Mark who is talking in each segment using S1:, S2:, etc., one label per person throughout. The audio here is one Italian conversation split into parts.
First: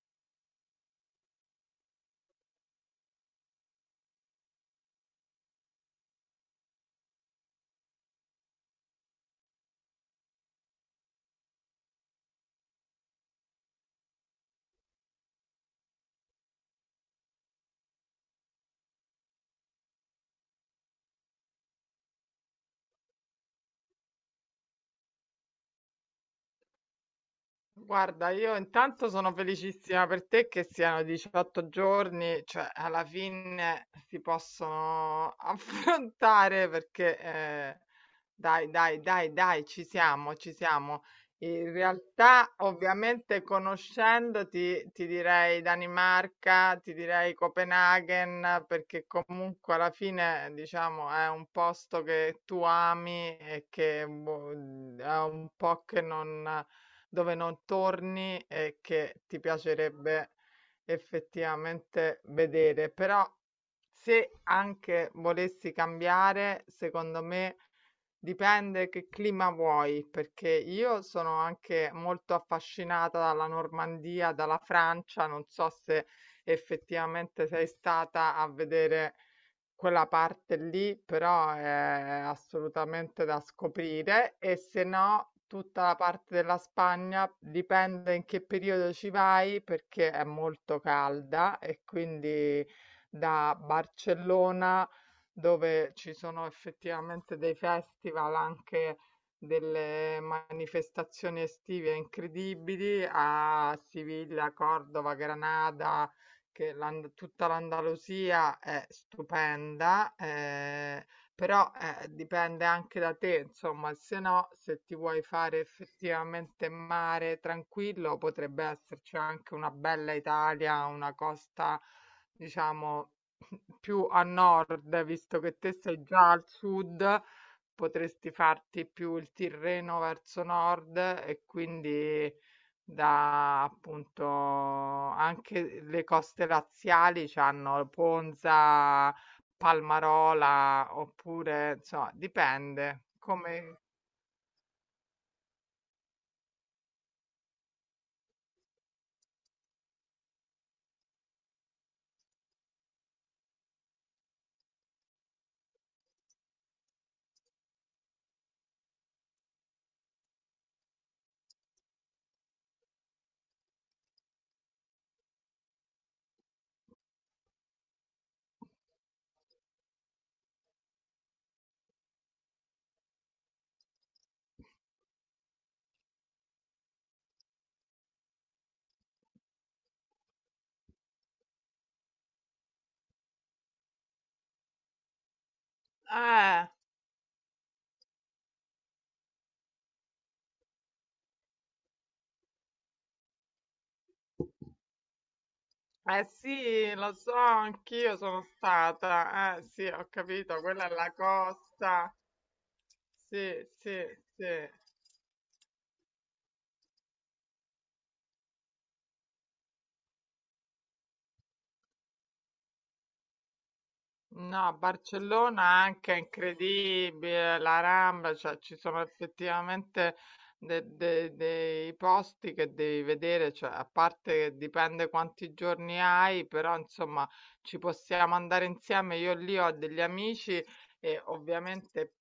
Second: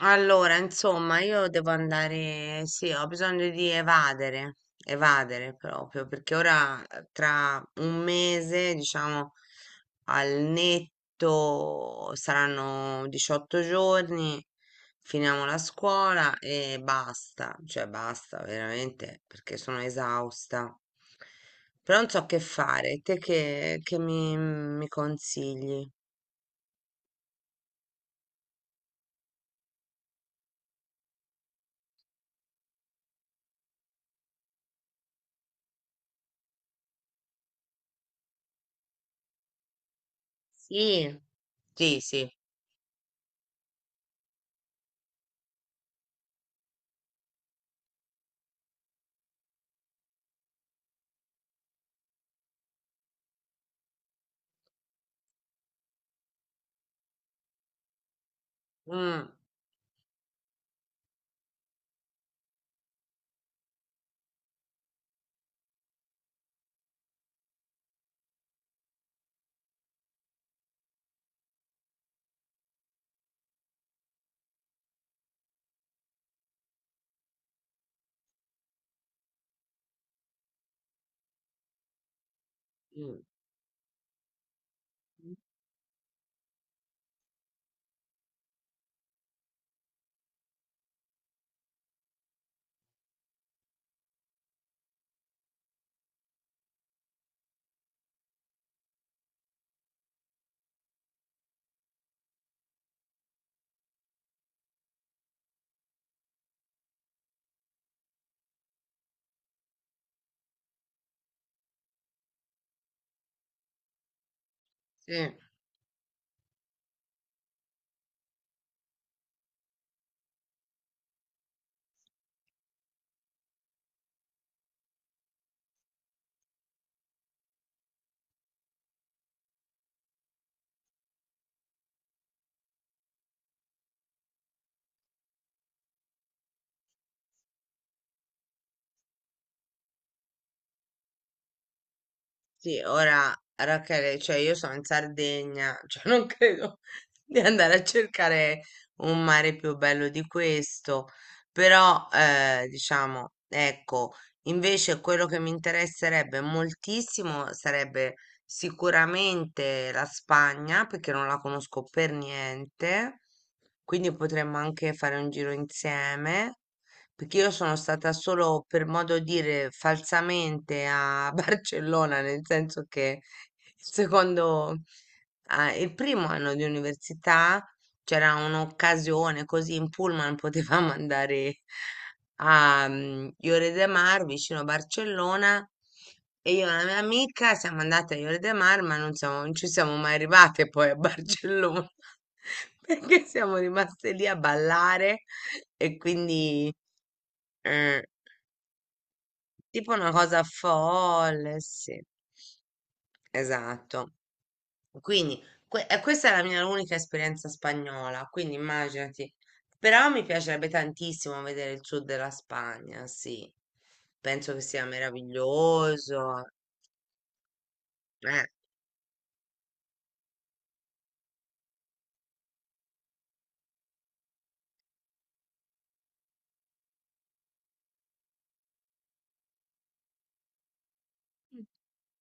S1: Allora, insomma, io devo andare, sì, ho bisogno di evadere, evadere proprio, perché ora tra un mese, diciamo, al netto saranno 18 giorni, finiamo la scuola e basta, cioè basta veramente, perché sono esausta. Però non so che fare, te che mi consigli?
S2: Guarda, io intanto sono felicissima per te che siano 18 giorni, cioè alla fine si possono affrontare perché dai, dai, dai, dai, ci siamo, ci siamo.
S1: Sì,
S2: In
S1: sì, sì.
S2: realtà, ovviamente, conoscendoti, ti direi Danimarca, ti direi Copenaghen, perché comunque alla fine, diciamo, è un posto che tu ami e che boh, è un po' che non, dove non torni e che
S1: Mm,
S2: ti piacerebbe effettivamente vedere. Però, se anche volessi cambiare, secondo me. Dipende che clima vuoi, perché io sono anche molto affascinata dalla Normandia, dalla Francia. Non so se effettivamente sei stata a vedere quella parte lì però è
S1: mm.
S2: assolutamente da scoprire, e se no tutta la parte della Spagna dipende in che periodo ci vai perché è molto calda e quindi da Barcellona dove ci sono effettivamente dei festival anche, delle manifestazioni estive incredibili, a Siviglia, Cordova, Granada, che tutta l'Andalusia è stupenda, però dipende anche da te, insomma, se no, se ti vuoi
S1: Sì,
S2: fare effettivamente mare tranquillo, potrebbe esserci anche una bella Italia, una costa, diciamo, più a nord, visto che te sei già al sud, potresti farti più il Tirreno verso nord, e quindi da appunto anche le coste laziali c'hanno Ponza, Palmarola, oppure insomma
S1: sì,
S2: dipende
S1: ora
S2: come.
S1: Rachele, cioè io sono in Sardegna, cioè non credo di andare a cercare un mare più bello di questo, però diciamo, ecco, invece quello che mi interesserebbe moltissimo sarebbe sicuramente la Spagna, perché non la conosco per niente, quindi potremmo anche fare un giro insieme. Perché io sono stata solo, per modo dire, falsamente a Barcellona, nel senso che il secondo, ah, il primo anno di università c'era un'occasione così in pullman potevamo andare a Lloret de Mar vicino a Barcellona e io
S2: eh,
S1: e la mia amica siamo andate a Lloret de Mar ma non ci siamo mai arrivate poi a Barcellona perché siamo rimaste lì a ballare e
S2: eh
S1: quindi
S2: sì, lo so,
S1: eh,
S2: anch'io sono stata. Eh sì,
S1: tipo
S2: ho
S1: una cosa
S2: capito, quella è la
S1: folle, sì,
S2: costa. Sì, sì,
S1: esatto.
S2: sì.
S1: Quindi e questa è la mia unica esperienza spagnola, quindi immaginati. Però mi piacerebbe tantissimo vedere il sud della Spagna, sì. Penso che
S2: No,
S1: sia
S2: Barcellona anche è
S1: meraviglioso.
S2: incredibile, la Rambla,
S1: Eh.
S2: cioè ci sono effettivamente dei posti che devi vedere, cioè, a parte che dipende quanti giorni hai, però insomma ci possiamo andare insieme. Io lì ho degli amici, e ovviamente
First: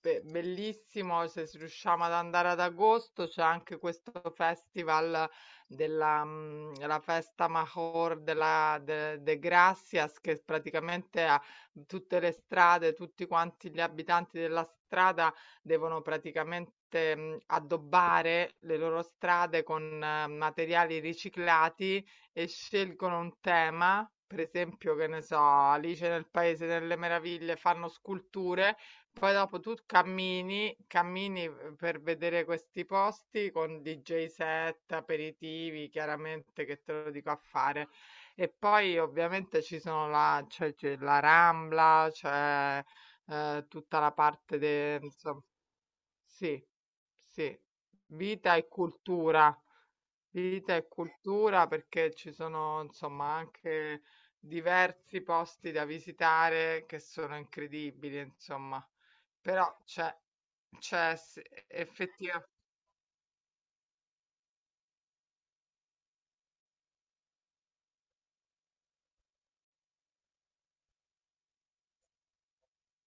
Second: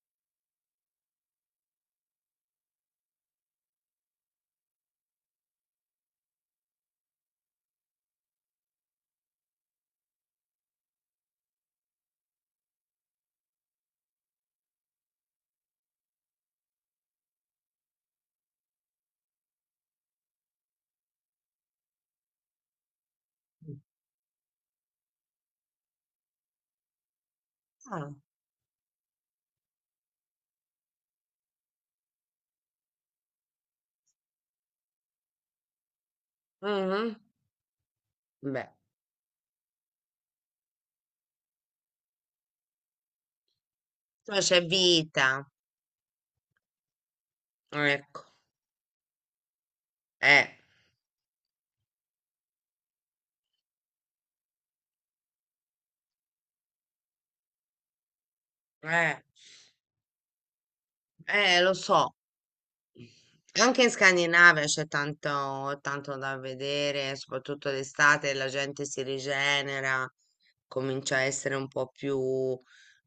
S2: bellissimo se riusciamo ad andare ad agosto, c'è anche questo festival la festa Major de Gracias, che praticamente ha tutte le strade, tutti quanti gli abitanti della strada devono praticamente, addobbare le loro strade con materiali riciclati, e scelgono un tema, per esempio, che ne so, Alice nel Paese delle Meraviglie, fanno
S1: Ah,
S2: sculture, poi dopo tu cammini, cammini, per vedere questi posti con DJ set, aperitivi, chiaramente che te lo
S1: mhm.
S2: dico a fare. E
S1: Beh,
S2: poi ovviamente ci sono la c'è la Rambla, tutta la
S1: poi
S2: parte
S1: c'è
S2: de insom
S1: vita,
S2: sì, sì,
S1: ecco.
S2: vita e cultura,
S1: Eh,
S2: vita e cultura, perché ci sono insomma anche diversi posti da visitare che sono incredibili insomma,
S1: eh,
S2: però c'è c'è s
S1: lo so.
S2: effettiva
S1: Anche in Scandinavia c'è tanto, tanto da vedere, soprattutto d'estate la gente si rigenera, comincia a essere un po' più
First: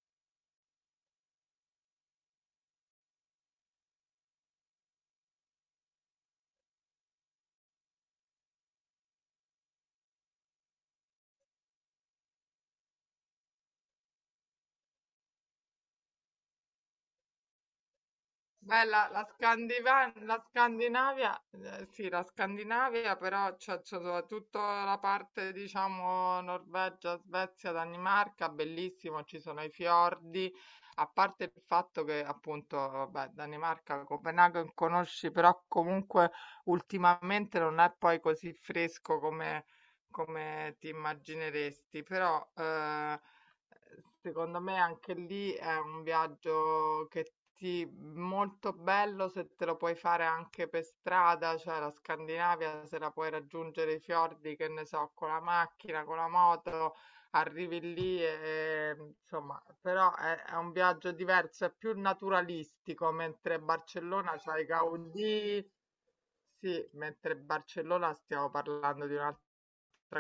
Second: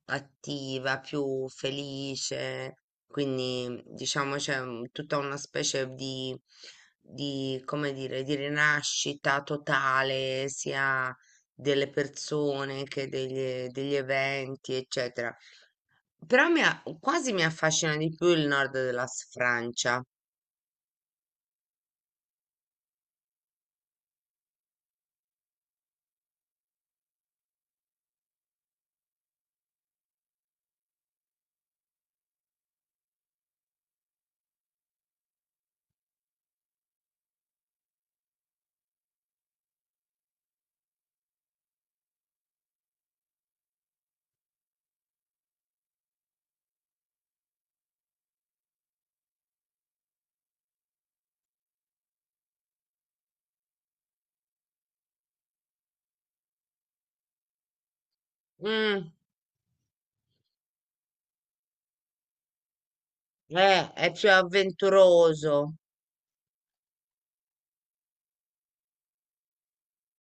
S1: attiva, più felice, quindi diciamo tutta una specie di, come dire, di rinascita totale, sia delle persone che degli eventi, eccetera. Però quasi mi affascina di più il nord
S2: Beh,
S1: della
S2: la
S1: Francia.
S2: La Scandinavia, sì, la Scandinavia, però c'è soprattutto la parte, diciamo, Norvegia, Svezia, Danimarca, bellissimo, ci sono i fiordi, a parte il fatto che appunto, vabbè, Danimarca, Copenaghen conosci, però comunque ultimamente non è poi così fresco come, come ti immagineresti, però. Secondo me anche lì è un viaggio che ti molto bello se te lo puoi fare anche per strada, cioè la Scandinavia, se la puoi raggiungere i fiordi, che ne so, con la macchina, con la moto, arrivi lì e
S1: Mm,
S2: insomma, però è un viaggio diverso, è più naturalistico, mentre
S1: è più
S2: Barcellona c'hai Gaudì,
S1: avventuroso.
S2: sì, mentre Barcellona stiamo parlando di un'altra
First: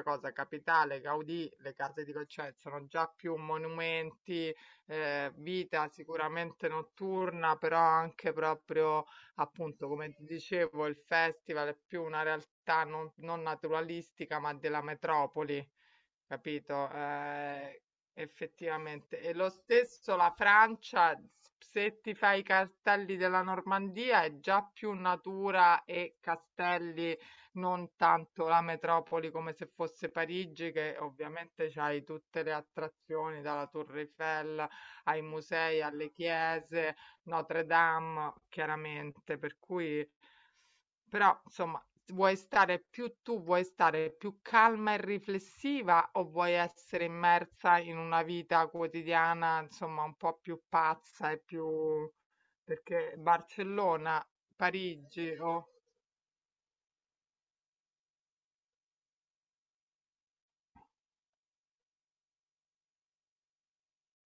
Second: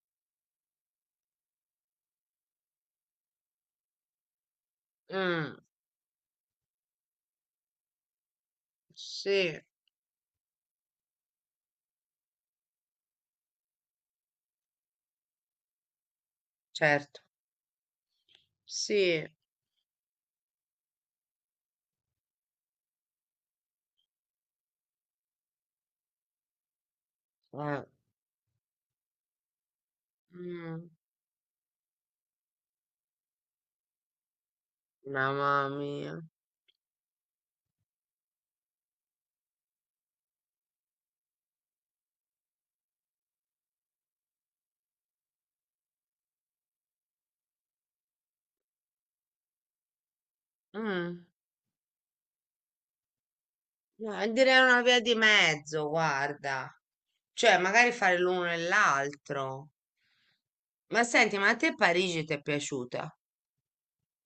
S2: cosa, capitale, Gaudì, le case di Gauchet sono già più monumenti,
S1: Mm,
S2: vita sicuramente notturna, però anche proprio
S1: sì,
S2: appunto, come ti dicevo, il festival è più una realtà non naturalistica, ma della metropoli. Capito?
S1: certo,
S2: Effettivamente.
S1: sì.
S2: E lo stesso la Francia, se ti fai i castelli della Normandia, è già più natura e castelli,
S1: Eh,
S2: non tanto la metropoli come se fosse Parigi,
S1: mm,
S2: che ovviamente c'hai tutte le attrazioni, dalla Torre Eiffel ai
S1: mamma
S2: musei, alle
S1: mia.
S2: chiese, Notre Dame, chiaramente, per cui però insomma, vuoi stare più tu, vuoi stare più calma e riflessiva o vuoi essere immersa in una vita quotidiana, insomma, un po' più
S1: Mm,
S2: pazza e più perché Barcellona,
S1: direi una via di
S2: Parigi o.
S1: mezzo, guarda. Cioè, magari fare l'uno e l'altro. Ma senti, ma a te Parigi ti è piaciuta?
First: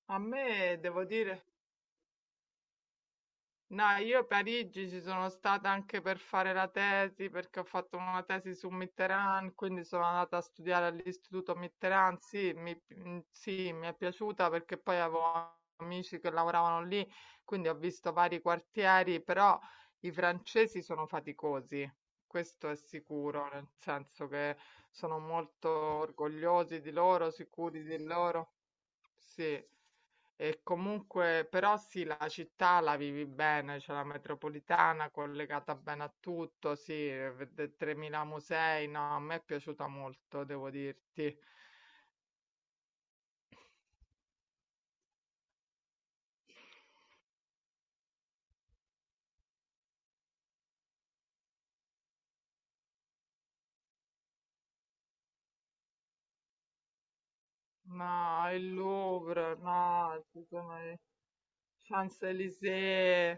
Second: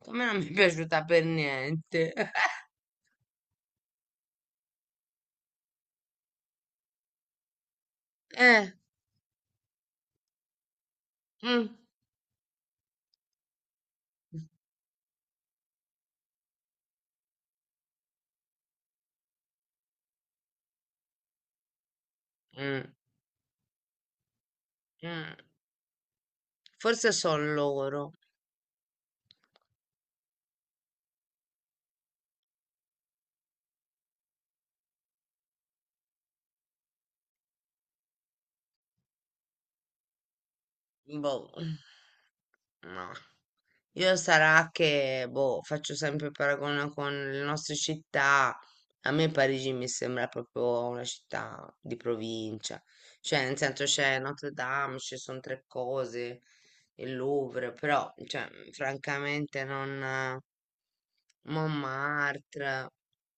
S1: A
S2: a
S1: me non
S2: me
S1: mi è
S2: devo
S1: piaciuta per
S2: dire
S1: niente.
S2: No, io a Parigi ci sono stata anche per fare la tesi, perché ho fatto una tesi su
S1: Eh,
S2: Mitterrand, quindi sono andata a studiare all'Istituto
S1: mm,
S2: Mitterrand. Sì, sì, mi è piaciuta perché poi avevo amici che lavoravano lì, quindi ho visto vari quartieri, però i francesi sono faticosi, questo è
S1: mm,
S2: sicuro, nel senso che sono
S1: mm.
S2: molto orgogliosi di
S1: Forse
S2: loro,
S1: sono
S2: sicuri di
S1: loro.
S2: loro. Sì. E comunque, però sì, la città la vivi bene, c'è la metropolitana collegata bene a tutto, sì, 3.000 musei, no, a me è piaciuta molto, devo dirti.
S1: Boh, no. Io sarà che, boh, faccio sempre il paragone con le nostre città. A me Parigi mi sembra proprio una città di provincia. Cioè, nel senso c'è Notre Dame, ci sono tre cose, il Louvre, però,
S2: No,
S1: cioè,
S2: il Louvre,
S1: francamente non.
S2: no, ci sono i
S1: Montmartre.
S2: Champs-Élysées,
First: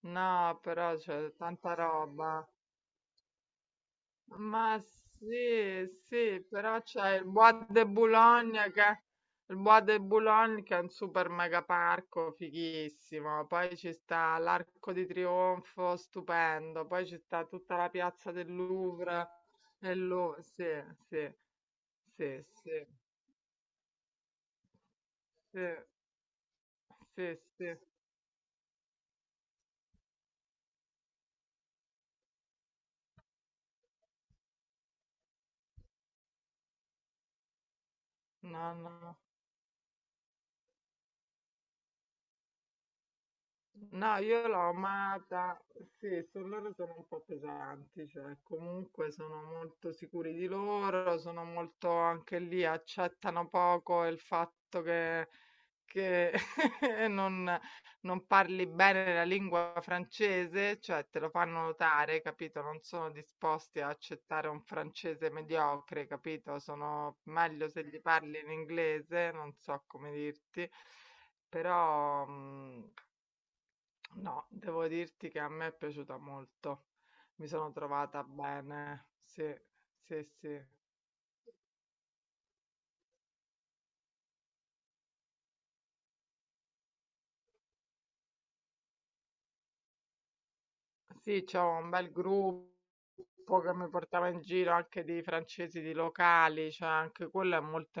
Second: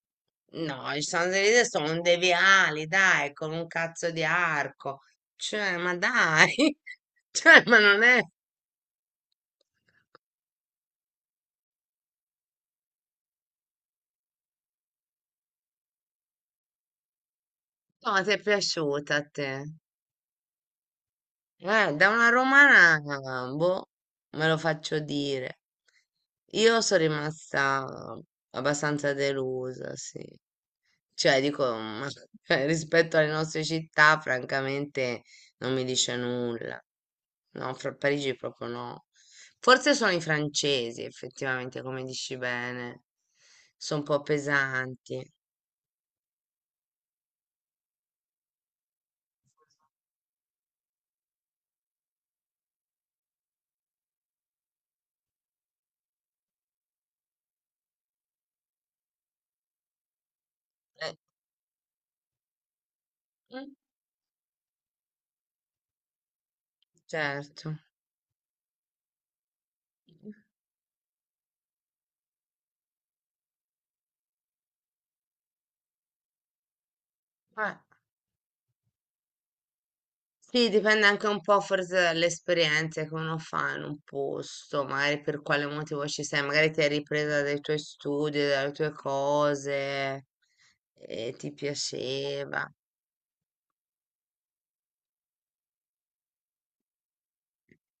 S2: no,
S1: No,
S2: però
S1: i
S2: c'è
S1: Champs-Élysées
S2: tanta
S1: sono dei
S2: roba.
S1: viali, dai, con un cazzo di
S2: Ma
S1: arco. Cioè,
S2: sì,
S1: ma
S2: sì,
S1: dai!
S2: però c'è
S1: Cioè, ma non è...
S2: Il Bois de Boulogne che è un super mega parco fighissimo, poi ci sta l'Arco di Trionfo, stupendo, poi ci sta tutta la
S1: No, ti
S2: piazza
S1: è
S2: del
S1: piaciuta a
S2: Louvre
S1: te?
S2: e lo sì, sì,
S1: Da una
S2: sì, sì,
S1: romana, boh, me lo faccio dire.
S2: sì,
S1: Io sono
S2: sì, sì,
S1: rimasta abbastanza delusa, sì. Cioè, dico, ma cioè, rispetto alle nostre città, francamente, non mi dice nulla. No, fra Parigi proprio
S2: no, no,
S1: no.
S2: no.
S1: Forse sono i francesi, effettivamente, come dici bene. Sono un
S2: No,
S1: po'
S2: io l'ho
S1: pesanti.
S2: amata, sì, su loro sono un po' pesanti, cioè comunque sono molto sicuri di loro, sono molto anche lì, accettano poco il fatto che non, non parli bene la lingua francese, cioè
S1: Eh,
S2: te lo fanno notare, capito? Non sono
S1: mm,
S2: disposti a accettare un francese mediocre, capito? Sono meglio
S1: certo.
S2: se gli parli in inglese, non so come dirti, però. No, devo dirti che a me è piaciuta molto. Mi sono
S1: Eh.
S2: trovata bene. Sì, sì, sì.
S1: Sì, dipende anche un po' forse dalle esperienze che uno fa in un posto, magari per quale motivo ci sei, magari ti hai ripresa dai tuoi studi, dalle tue cose e
S2: Sì,
S1: ti
S2: c'ho un bel
S1: piaceva.
S2: gruppo che mi portava in giro anche di francesi, di locali, cioè anche quello è molto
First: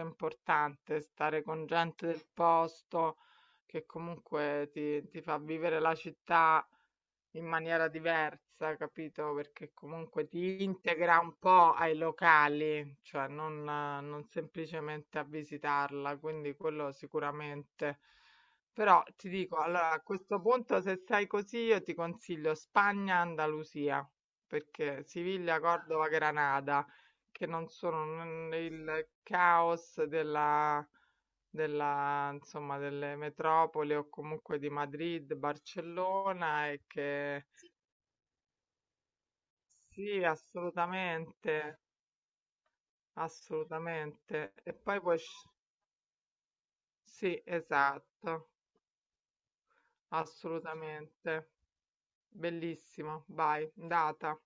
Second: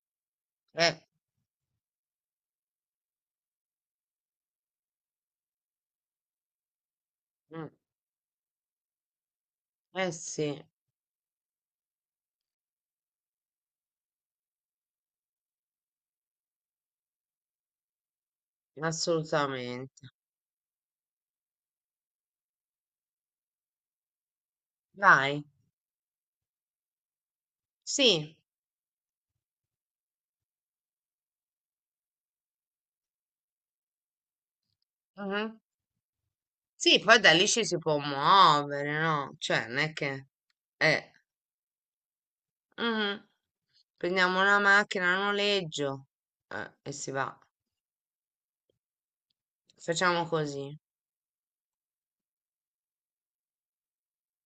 S1: Eh,
S2: importante, stare con gente del posto che comunque ti fa vivere la città in
S1: mm,
S2: maniera diversa, capito? Perché
S1: eh
S2: comunque
S1: sì,
S2: ti integra un po' ai locali, cioè non semplicemente a visitarla, quindi quello sicuramente. Però ti dico, allora a
S1: assolutamente.
S2: questo punto se sei così io ti consiglio Spagna, Andalusia, perché
S1: Dai,
S2: Siviglia, Cordova, Granada, che non sono
S1: sì,
S2: il caos della insomma, delle metropoli o comunque di Madrid,
S1: mhm.
S2: Barcellona, e
S1: Sì, poi da
S2: che
S1: lì ci si può muovere, no? Cioè, non è
S2: sì,
S1: che... Eh,
S2: assolutamente,
S1: mhm. Prendiamo
S2: assolutamente.
S1: una
S2: E poi
S1: macchina a
S2: puoi...
S1: noleggio e si va.
S2: Sì, esatto,
S1: Facciamo così.
S2: assolutamente. Bellissimo, vai, data.